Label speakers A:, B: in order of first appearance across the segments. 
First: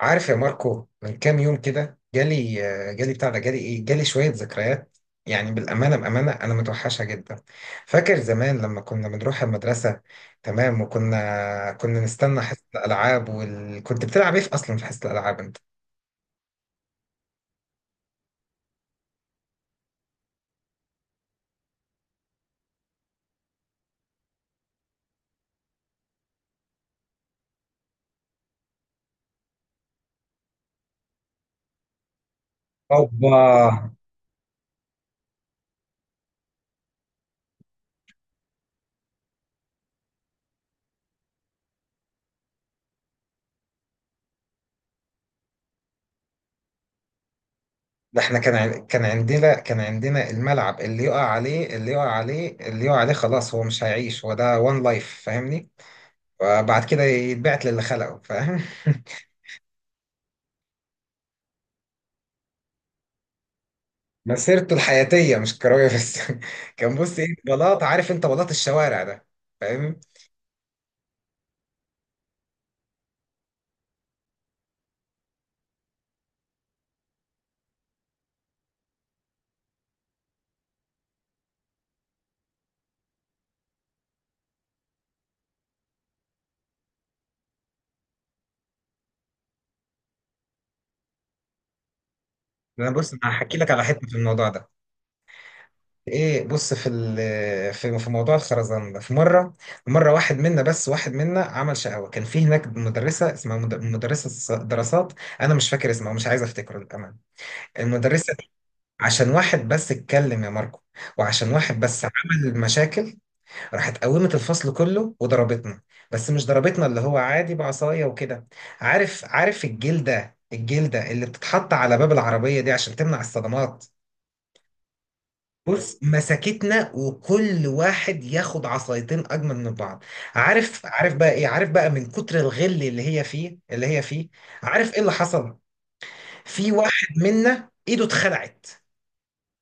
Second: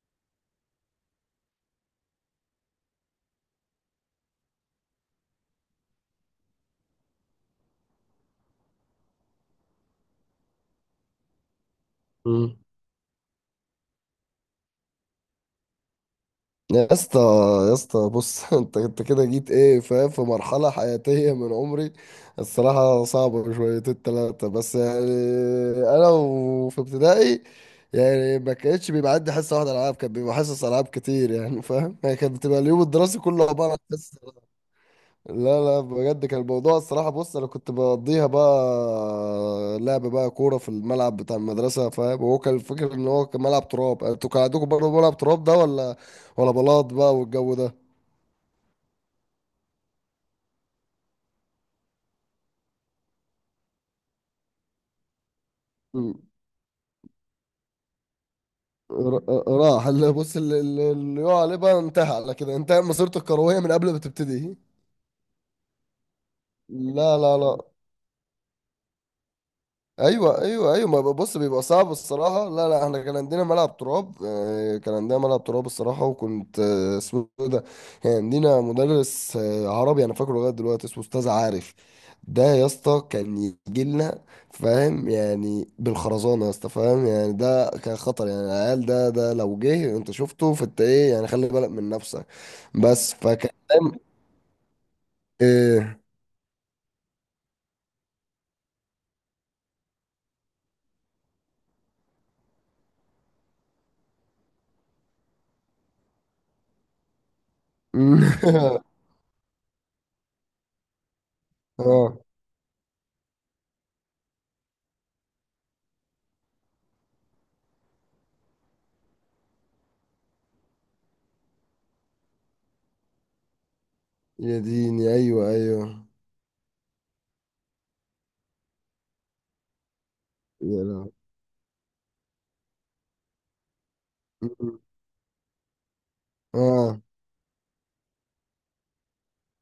A: عارف يا ماركو، من كام يوم كده جالي. جالي بتاع ده، جالي ايه، جالي شوية ذكريات. يعني بالأمانة، بأمانة أنا متوحشة جدا. فاكر زمان لما كنا بنروح المدرسة؟ تمام. وكنا كنا نستنى
B: مم.
A: حصة الألعاب كنت بتلعب ايه في أصلا في حصة الألعاب أنت؟
B: يا اسطى يا اسطى بص، انت كده جيت ايه، فاهم؟ في مرحلة حياتية من عمري. الصراحة صعبة شويتين تلاتة بس، يعني انا وفي ابتدائي. يعني ما كانتش بيبقى عندي حصة واحدة العاب، كان بيبقى حصص العاب كتير، يعني فاهم؟ يعني كانت بتبقى اليوم الدراسي
A: اوبا.
B: كله عبارة عن حصص. لا لا، بجد كان الموضوع الصراحة. بص أنا كنت بقضيها بقى لعب بقى كورة في الملعب بتاع المدرسة. فاهم؟ هو كان الفكرة إن هو كان ملعب تراب. أنتوا كان عندكم برضه ملعب تراب ده، ولا ولا بلاط بقى والجو ده؟
A: ده احنا كان عندنا الملعب اللي يقع عليه اللي يقع عليه اللي يقع عليه خلاص، هو مش هيعيش. هو ده وان لايف، فاهمني؟
B: م.
A: وبعد كده يتبعت للي خلقه، فاهم؟
B: راح اللي بص اللي يقع عليه بقى انتهى على كده. انتهى مسيرته الكروية من قبل ما تبتدي.
A: مسيرته الحياتية مش كروية بس. كان بص
B: لا
A: ايه،
B: لا لا.
A: بلاط. عارف انت بلاط الشوارع ده؟ فاهم.
B: ايوه ايوه ايوه، ما بص بيبقى صعب الصراحه. لا لا، احنا كان عندنا ملعب تراب، كان عندنا ملعب تراب الصراحه. وكنت، اسمه إيه ده، كان عندنا مدرس عربي انا فاكره لغايه دلوقتي اسمه استاذ عارف. ده يا اسطى كان يجي لنا فاهم، يعني بالخرزانه يا اسطى. فاهم يعني ده كان خطر، يعني العيال ده لو جه انت شفته فانت ايه يعني، خلي بالك من نفسك.
A: انا بص،
B: بس
A: انا
B: فكان
A: هحكي لك على
B: فاهم.
A: حتة في الموضوع ده.
B: ايه؟
A: ايه بص، في موضوع الخرزان ده، في مرة. مرة واحد منا بس، واحد منا عمل شقاوة. كان في هناك مدرسة اسمها مدرسة دراسات. انا مش فاكر اسمها، مش عايز افتكره للأمانة، المدرسة دي. عشان واحد بس اتكلم يا ماركو، وعشان واحد بس
B: اه.
A: عمل مشاكل، راحت قومت الفصل كله وضربتنا. بس مش ضربتنا اللي هو عادي بعصاية وكده. عارف، عارف الجلدة اللي بتتحط على باب العربية دي عشان تمنع الصدمات؟
B: يا ديني، ايوه
A: بص،
B: ايوه.
A: مسكتنا وكل واحد ياخد عصايتين اجمل من بعض. عارف،
B: يا
A: عارف بقى ايه؟ عارف بقى من كتر الغل اللي هي فيه.
B: لهوي.
A: عارف ايه اللي حصل؟ في
B: اه،
A: واحد منا ايده اتخلعت.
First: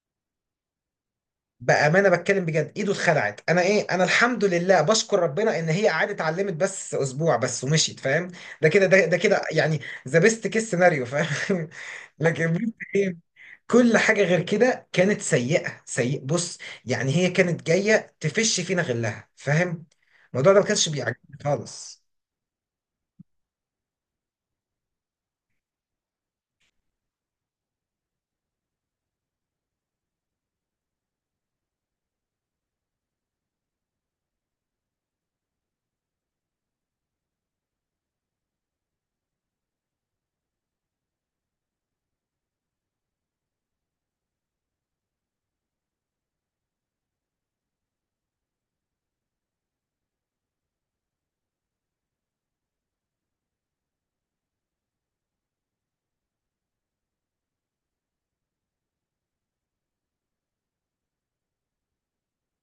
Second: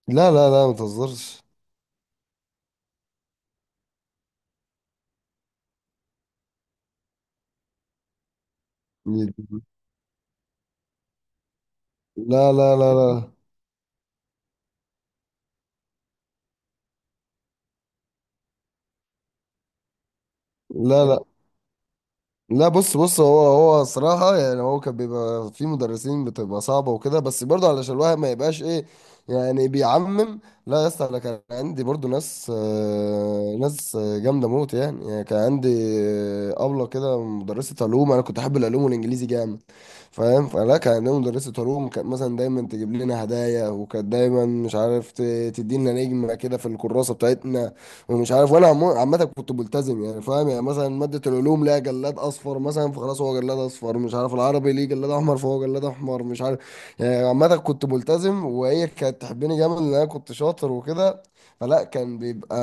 B: لا لا لا، ما تهزرش.
A: بأمانة بتكلم بجد، ايده اتخلعت. انا ايه، انا الحمد لله، بشكر ربنا ان هي قعدت اتعلمت بس اسبوع بس ومشيت، فاهم؟ ده
B: لا
A: كده يعني. ذا بيست كيس سيناريو، فاهم؟ لكن
B: لا
A: بص
B: لا
A: ايه،
B: لا
A: كل حاجة غير كده كانت سيئة. سيء بص، يعني هي كانت جاية تفش فينا غلها، فاهم؟ الموضوع ده ما كانش
B: لا لا،
A: بيعجبني خالص.
B: لا بص هو صراحة، يعني هو كان بيبقى في مدرسين بتبقى صعبة وكده، بس برضه علشان الواحد ما يبقاش ايه، يعني بيعمم. لا يا اسطى، انا كان عندي برضه ناس، ناس جامدة موت. يعني كان عندي أبلة كده، مدرسة علوم. انا كنت احب العلوم والانجليزي جامد. فاهم؟ فلا كان عندنا مدرسة علوم، كانت مثلا دايما تجيب لنا هدايا، وكانت دايما مش عارف تدينا نجمة كده في الكراسة بتاعتنا. ومش عارف، وانا عامة كنت ملتزم، يعني فاهم يعني مثلا مادة العلوم ليها جلاد اصفر مثلا، فخلاص هو جلاد اصفر مش عارف، العربي ليه جلاد احمر فهو جلاد احمر مش عارف. يعني عامة كنت ملتزم، وهي كانت تحبني جامد لان انا كنت شاطر وكده. فلا كان بيبقى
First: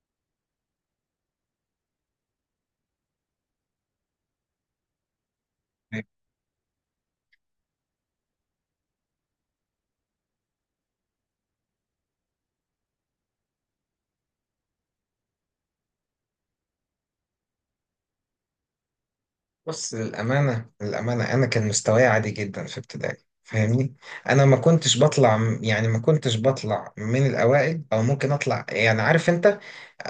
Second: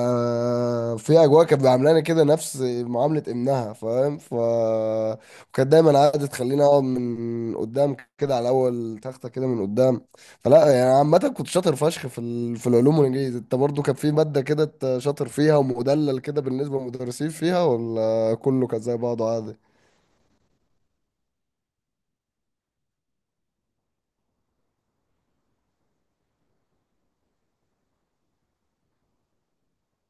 B: في اجواء كانت بيعاملاني كده نفس معاملة ابنها. فاهم؟ ف، وكانت دايما قاعدة تخليني اقعد من قدام كده على اول تخته كده من قدام. فلا، يعني عامه كنت شاطر فشخ في العلوم والانجليزي. انت برضو كان في ماده كده انت شاطر فيها ومدلل كده بالنسبه للمدرسين فيها، ولا كله كان زي بعضه عادي؟
A: بص، للأمانة، أنا كان مستواي عادي جدا في ابتدائي، فاهمني؟ أنا ما كنتش بطلع، يعني ما كنتش بطلع من الأوائل، أو ممكن أطلع يعني، عارف أنت.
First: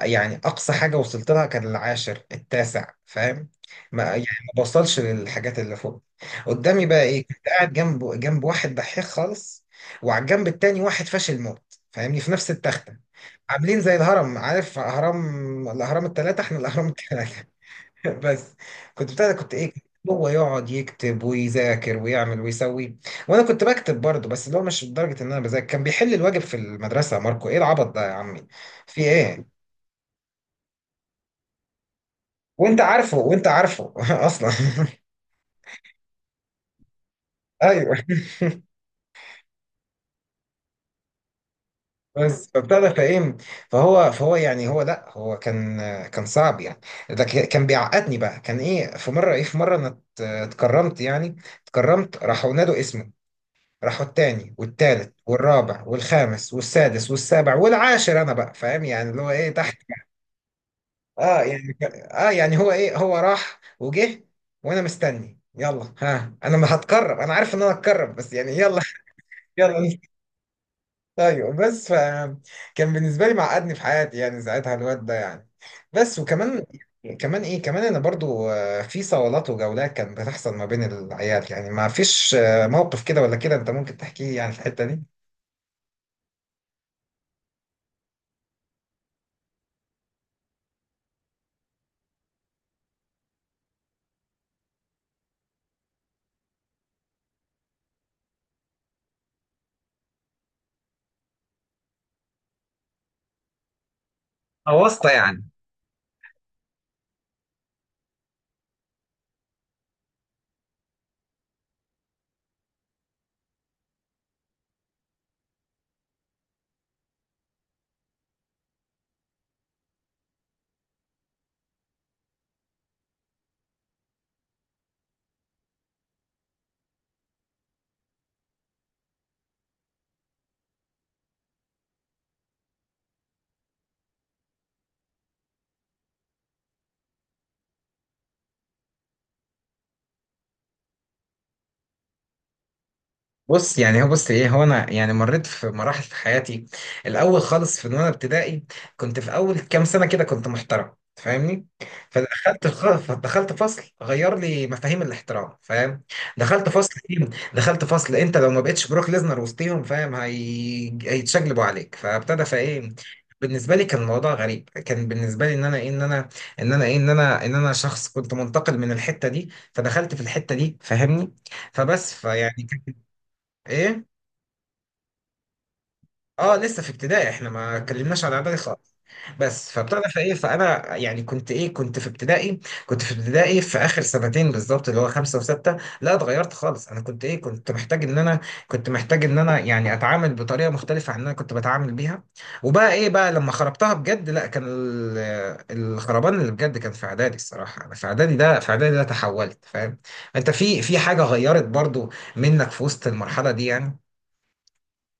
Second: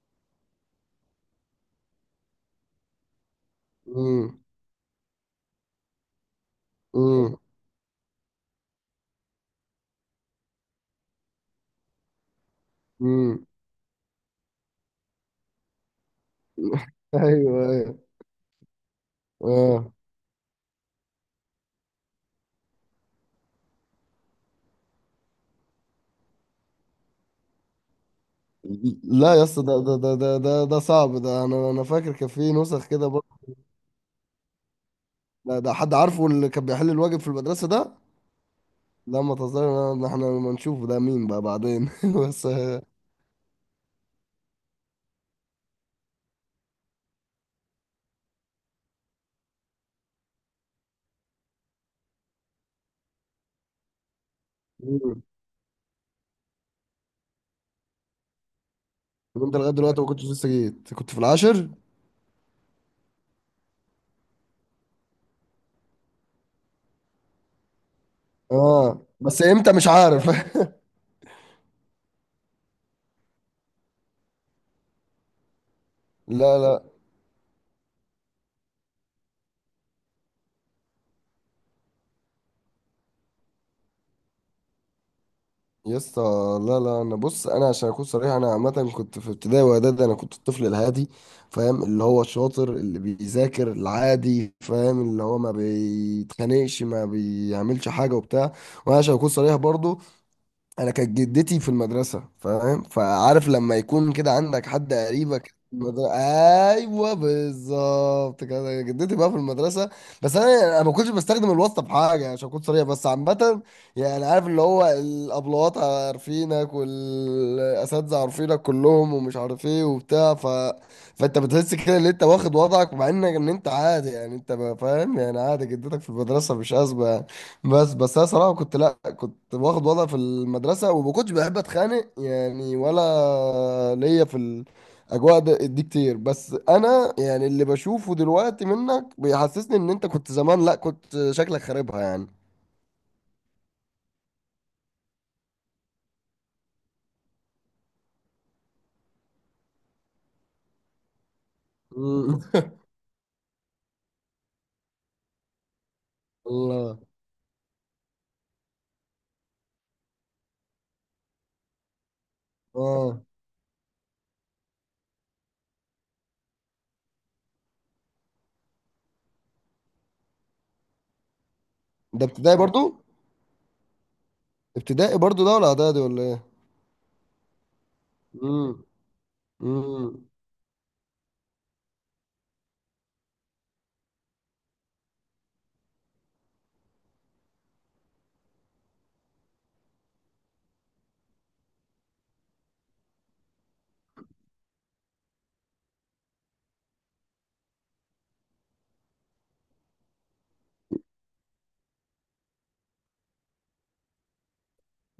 A: يعني أقصى حاجة وصلت لها كان العاشر، التاسع، فاهم؟ ما يعني
B: امم.
A: ما بوصلش للحاجات اللي فوق. قدامي بقى إيه؟
B: امم.
A: كنت قاعد جنب، جنب واحد دحيح خالص، وعلى الجنب التاني واحد فاشل موت، فاهمني، في نفس التختة.
B: امم.
A: عاملين زي الهرم. عارف هرم الأهرام التلاتة؟ إحنا الأهرام التلاتة.
B: ايوه ايوه.
A: بس. كنت بتاع ده، كنت ايه،
B: اه،
A: هو يقعد يكتب ويذاكر ويعمل ويسوي. وانا كنت بكتب برضه، بس اللي هو مش لدرجه ان انا بذاكر. كان بيحل الواجب في المدرسه يا ماركو. ايه العبط ده يا عمي؟ في
B: لا يا
A: ايه؟
B: اسطى، ده صعب ده، انا فاكر كان في
A: وانت
B: نسخ كده
A: عارفه، وانت
B: برضه.
A: عارفه اصلا.
B: ده حد عارفه اللي كان بيحل الواجب في المدرسه ده.
A: ايوه.
B: لا ما تهزرش، احنا ما نشوفه ده مين بقى بعدين. بس.
A: بس فبتاع ده فايه. فهو يعني، هو لا، هو كان كان صعب يعني. كان بيعقدني بقى. كان ايه في مره، ايه في مره انا اتكرمت يعني. اتكرمت، راحوا نادوا اسمي. راحوا التاني والتالت
B: مم.
A: والرابع والخامس والسادس والسابع والعاشر. انا بقى فاهم يعني اللي هو
B: طب
A: ايه،
B: انت لغايه
A: تحت.
B: دلوقتي ما كنتش لسه جيت، كنت في
A: اه
B: العاشر؟
A: يعني اه يعني هو ايه، هو راح وجه. وانا مستني، يلا ها، انا ما هتكرر، انا عارف ان انا هتكرر بس يعني يلا.
B: اه، بس امتى
A: يلا
B: مش
A: نست-
B: عارف.
A: ايوه بس ف، كان بالنسبه لي معقدني في حياتي يعني ساعتها الواد ده يعني. بس.
B: لا
A: وكمان،
B: لا
A: كمان ايه، كمان انا برضو في صولات وجولات كانت بتحصل ما بين العيال. يعني ما فيش موقف كده ولا كده انت ممكن تحكيه يعني في الحته دي؟
B: يا اسطى. لا لا، انا بص، انا عشان اكون صريح، انا عامه كنت في ابتدائي واعدادي، انا كنت الطفل الهادي. فاهم اللي هو الشاطر اللي بيذاكر العادي، فاهم اللي هو ما بيتخانقش ما بيعملش حاجه وبتاع. وانا عشان اكون صريح برضو، انا كانت جدتي في المدرسه. فاهم؟ فعارف لما يكون كده عندك حد
A: أواسطة
B: قريبك
A: يعني؟
B: في المدرسه. ايوه بالظبط كده، جدتي بقى في المدرسه. بس انا يعني انا ما كنتش بستخدم الواسطه في حاجه عشان اكون صريح، بس عامه يعني عارف اللي هو الابلوات عارفينك، والاساتذه عارفينك كلهم، ومش عارف ايه وبتاع، ف... فانت بتحس كده ان انت واخد وضعك، مع انك ان انت عادي، يعني انت ما فاهم يعني عادي، جدتك في المدرسه مش ازمه. بس انا صراحه كنت، لا كنت واخد وضع في المدرسه، وما كنتش بحب اتخانق يعني، ولا ليا في الاجواء دي كتير. بس انا يعني اللي بشوفه دلوقتي منك بيحسسني ان انت كنت زمان، لا كنت شكلك خاربها يعني.
A: بص يعني هو، بص ايه، هو انا يعني مريت في مراحل في حياتي. الاول خالص في وانا ابتدائي كنت في اول كام سنه كده كنت محترم، فاهمني؟
B: مم.
A: فدخلت دخلت فصل غير لي مفاهيم الاحترام، فاهم؟ دخلت فصل
B: الله.
A: فيهم، دخلت فصل انت لو ما بقتش بروك ليزنر وسطيهم فاهم، هي... هيتشقلبوا عليك. فابتدى فايه،
B: اه،
A: بالنسبه لي كان الموضوع غريب. كان بالنسبه لي ان انا ايه، ان انا، ان انا ايه، ان انا، ان انا شخص كنت منتقل من الحته دي فدخلت في الحته دي، فاهمني؟ فبس
B: ده ابتدائي
A: فيعني
B: برضو،
A: ايه.
B: ابتدائي برضو ده، ولا اعدادي ولا ايه؟
A: اه لسه في ابتدائي، احنا ما اتكلمناش عن اعدادي
B: مم.
A: خالص. بس فابتدى في
B: امم.
A: ايه، فانا يعني كنت ايه كنت في ابتدائي. كنت في ابتدائي في اخر سنتين بالظبط، اللي هو خمسه وسته، لا اتغيرت خالص. انا كنت ايه، كنت محتاج ان انا، كنت محتاج ان انا يعني اتعامل بطريقه مختلفه عن اللي انا كنت بتعامل بيها. وبقى ايه بقى لما خربتها بجد. لا، كان الخربان اللي بجد كان في اعدادي الصراحه. انا في اعدادي ده، في اعدادي ده تحولت، فاهم؟ انت في حاجه غيرت برضو منك في وسط المرحله دي يعني؟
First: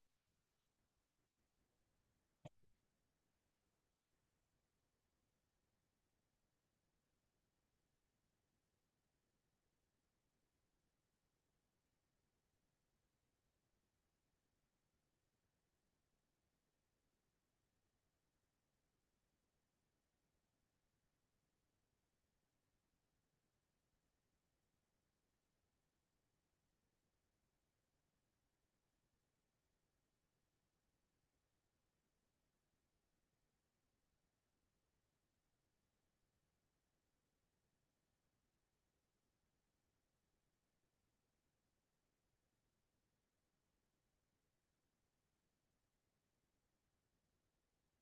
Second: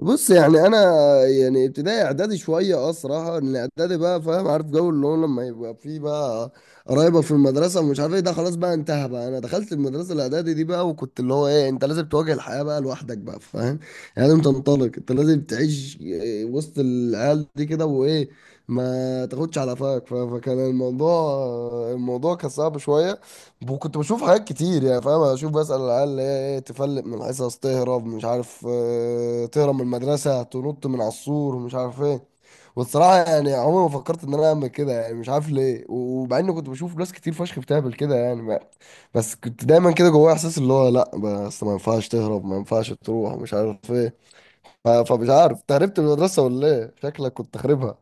B: بص يعني انا، يعني ابتدائي اعدادي شويه اه صراحه، ان اعدادي بقى فاهم، عارف جو اللي هو لما يبقى فيه بقى قرايبك في المدرسه ومش عارف ايه ده، خلاص بقى انتهى بقى. انا دخلت المدرسه الاعدادي دي بقى، وكنت اللي هو ايه، انت لازم تواجه الحياه بقى لوحدك بقى. فاهم؟ يعني لازم تنطلق، انت لازم تعيش إيه وسط العيال دي كده وايه، ما تاخدش على قفاك. فكان الموضوع، الموضوع كان صعب شويه. كنت بشوف حاجات كتير يعني، فاهم؟ اشوف بسأل العيال اللي هي ايه تفلق من الحصص، تهرب مش عارف، تهرب من المدرسة، تنط من على السور مش عارف ايه. والصراحة يعني عمري ما فكرت ان انا اعمل كده يعني، مش عارف ليه، ومع اني كنت بشوف ناس كتير فشخ بتعمل كده يعني، بس كنت دايما كده جوايا احساس اللي هو لا، بس ما ينفعش تهرب، ما ينفعش تروح مش عارف ايه. فمش عارف انت هربت من المدرسة ولا ايه، شكلك كنت خاربها.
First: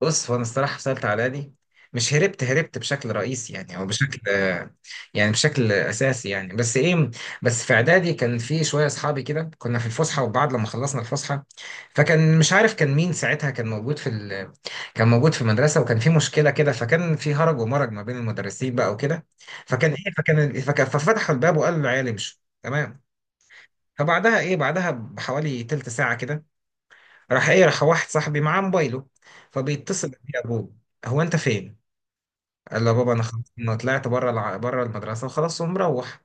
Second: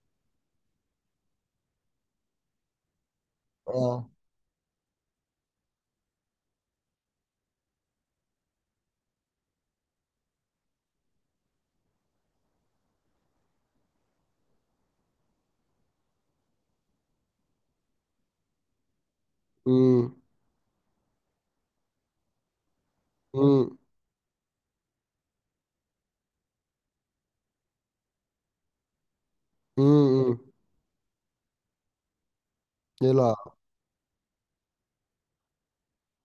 A: بص هو، انا الصراحه سالت على دي. مش هربت، هربت بشكل رئيسي يعني، او
B: اه.
A: بشكل، يعني بشكل اساسي يعني. بس ايه، بس في اعدادي كان في شويه اصحابي كده. كنا في الفسحه وبعد لما خلصنا الفسحه، فكان مش عارف كان مين ساعتها كان موجود كان موجود في المدرسه وكان في مشكله كده. فكان في هرج ومرج ما بين المدرسين بقى وكده. فكان ايه،
B: امم.
A: ففتحوا الباب وقالوا العيال امشوا. تمام.
B: امم.
A: فبعدها ايه، بعدها بحوالي تلت ساعه كده، راح ايه راح واحد صاحبي معاه موبايله، فبيتصل بيه
B: امم.
A: ابوه. هو، انت فين؟ قال له بابا، انا خلاص
B: يلعب.
A: انا طلعت بره بره المدرسه وخلاص ومروح.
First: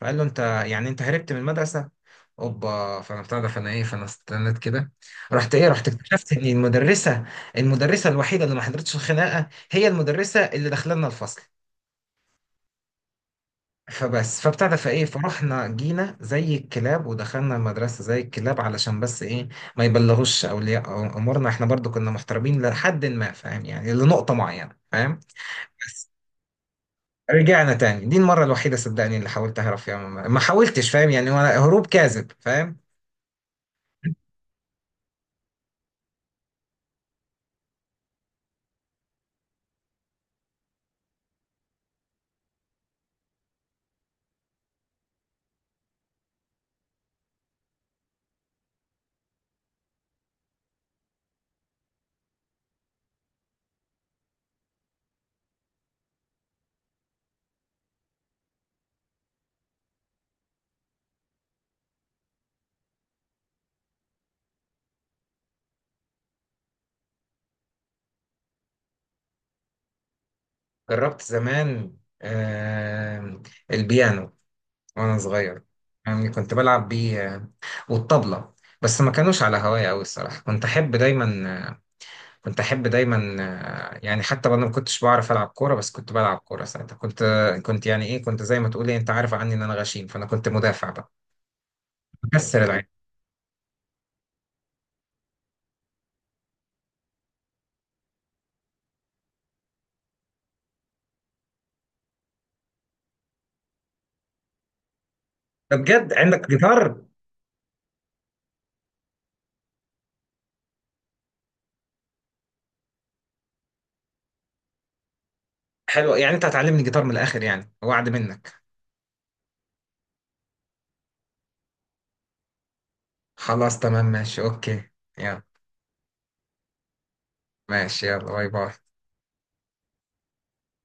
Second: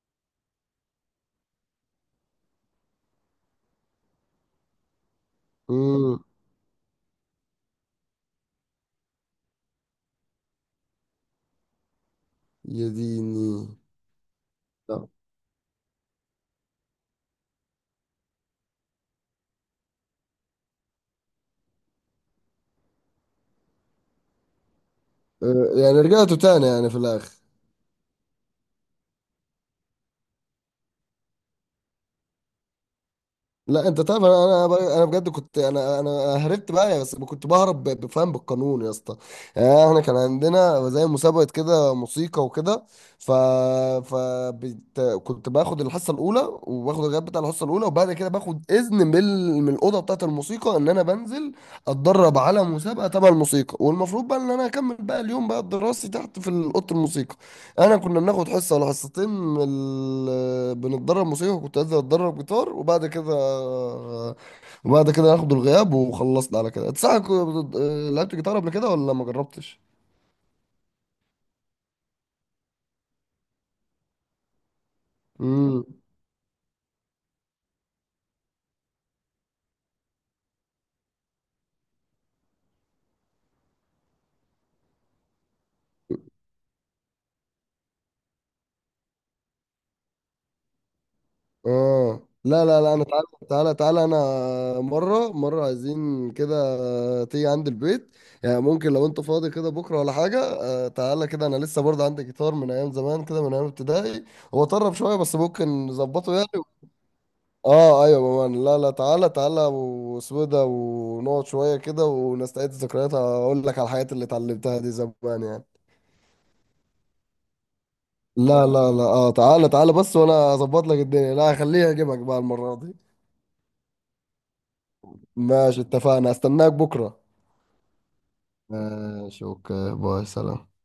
A: فقال له، انت يعني انت هربت من المدرسه؟ اوبا. فانا بتاع ده، فانا ايه، فانا استنيت كده. رحت ايه، رحت
B: امم.
A: اكتشفت ان المدرسه، المدرسه الوحيده اللي ما حضرتش الخناقه هي المدرسه اللي داخله لنا الفصل.
B: يا ديني.
A: فبس فابتدى فايه،
B: لا.
A: فرحنا جينا زي الكلاب ودخلنا المدرسه زي الكلاب علشان بس ايه ما يبلغوش اولياء امورنا. احنا برضو كنا محترمين لحد ما، فاهم يعني، لنقطه معينه، فاهم؟
B: يعني
A: بس.
B: رجعتوا تاني يعني في الاخر؟
A: رجعنا تاني. دي المره الوحيده صدقني اللي حاولت اهرب فيها، ما حاولتش، فاهم يعني، ولا هروب كاذب، فاهم؟
B: لا انت تعرف، انا بجد كنت، انا هربت بقى يا، بس كنت بهرب بفهم بالقانون يا اسطى. يعني احنا كان عندنا زي مسابقه كده موسيقى وكده. ف ف كنت باخد الحصه الاولى، وباخد الغياب بتاع الحصه الاولى، وبعد كده باخد اذن من من الاوضه بتاعه الموسيقى ان انا بنزل اتدرب على مسابقه تبع الموسيقى، والمفروض بقى ان انا اكمل بقى اليوم بقى الدراسي تحت في اوضه الموسيقى. انا كنا بناخد حصه ولا حصتين من ال... بنتدرب موسيقى، وكنت انزل اتدرب جيتار، وبعد كده، وبعد كده ناخد الغياب وخلصنا على كده. انت صح لعبت جيتار قبل كده، ولا ما جربتش؟
A: جربت زمان، آه، البيانو، وانا صغير،
B: امم.
A: يعني كنت بلعب بيه. والطبلة. بس ما كانوش على هواية أوي الصراحة. كنت أحب دايما، كنت احب دايما يعني حتى وانا ما كنتش بعرف العب كوره، بس كنت بلعب كوره ساعتها. كنت، كنت يعني ايه، كنت زي ما تقول إيه، انت عارف عني ان انا غشيم، فانا كنت مدافع بقى،
B: اه،
A: بكسر
B: لا لا
A: العين.
B: لا، انا تعالى تعالى تعالى، انا مره مره عايزين كده تيجي عند البيت. يعني ممكن لو انت فاضي كده بكره ولا حاجه، تعالى كده. انا لسه برضه عندي جيتار من ايام زمان كده، من ايام ابتدائي. هو طرب شويه بس
A: طب
B: ممكن
A: بجد
B: نظبطه يعني.
A: عندك جيتار؟
B: اه ايوه يا مان، لا لا، تعالى تعالى، واسمه إيه ده، ونقعد شويه كده ونستعيد الذكريات، اقول لك على الحاجات اللي اتعلمتها دي زمان يعني.
A: حلو. يعني انت هتعلمني جيتار من الاخر يعني، وعد منك؟
B: لا لا لا، اه تعالى تعالى، بس وانا اظبط لك الدنيا. لا خليها اجيبك بقى المره دي.
A: خلاص تمام، ماشي اوكي. يلا.
B: ماشي، اتفقنا، استناك بكره.
A: ماشي يلا، باي باي.
B: ماشي، اوكي، باي سلام.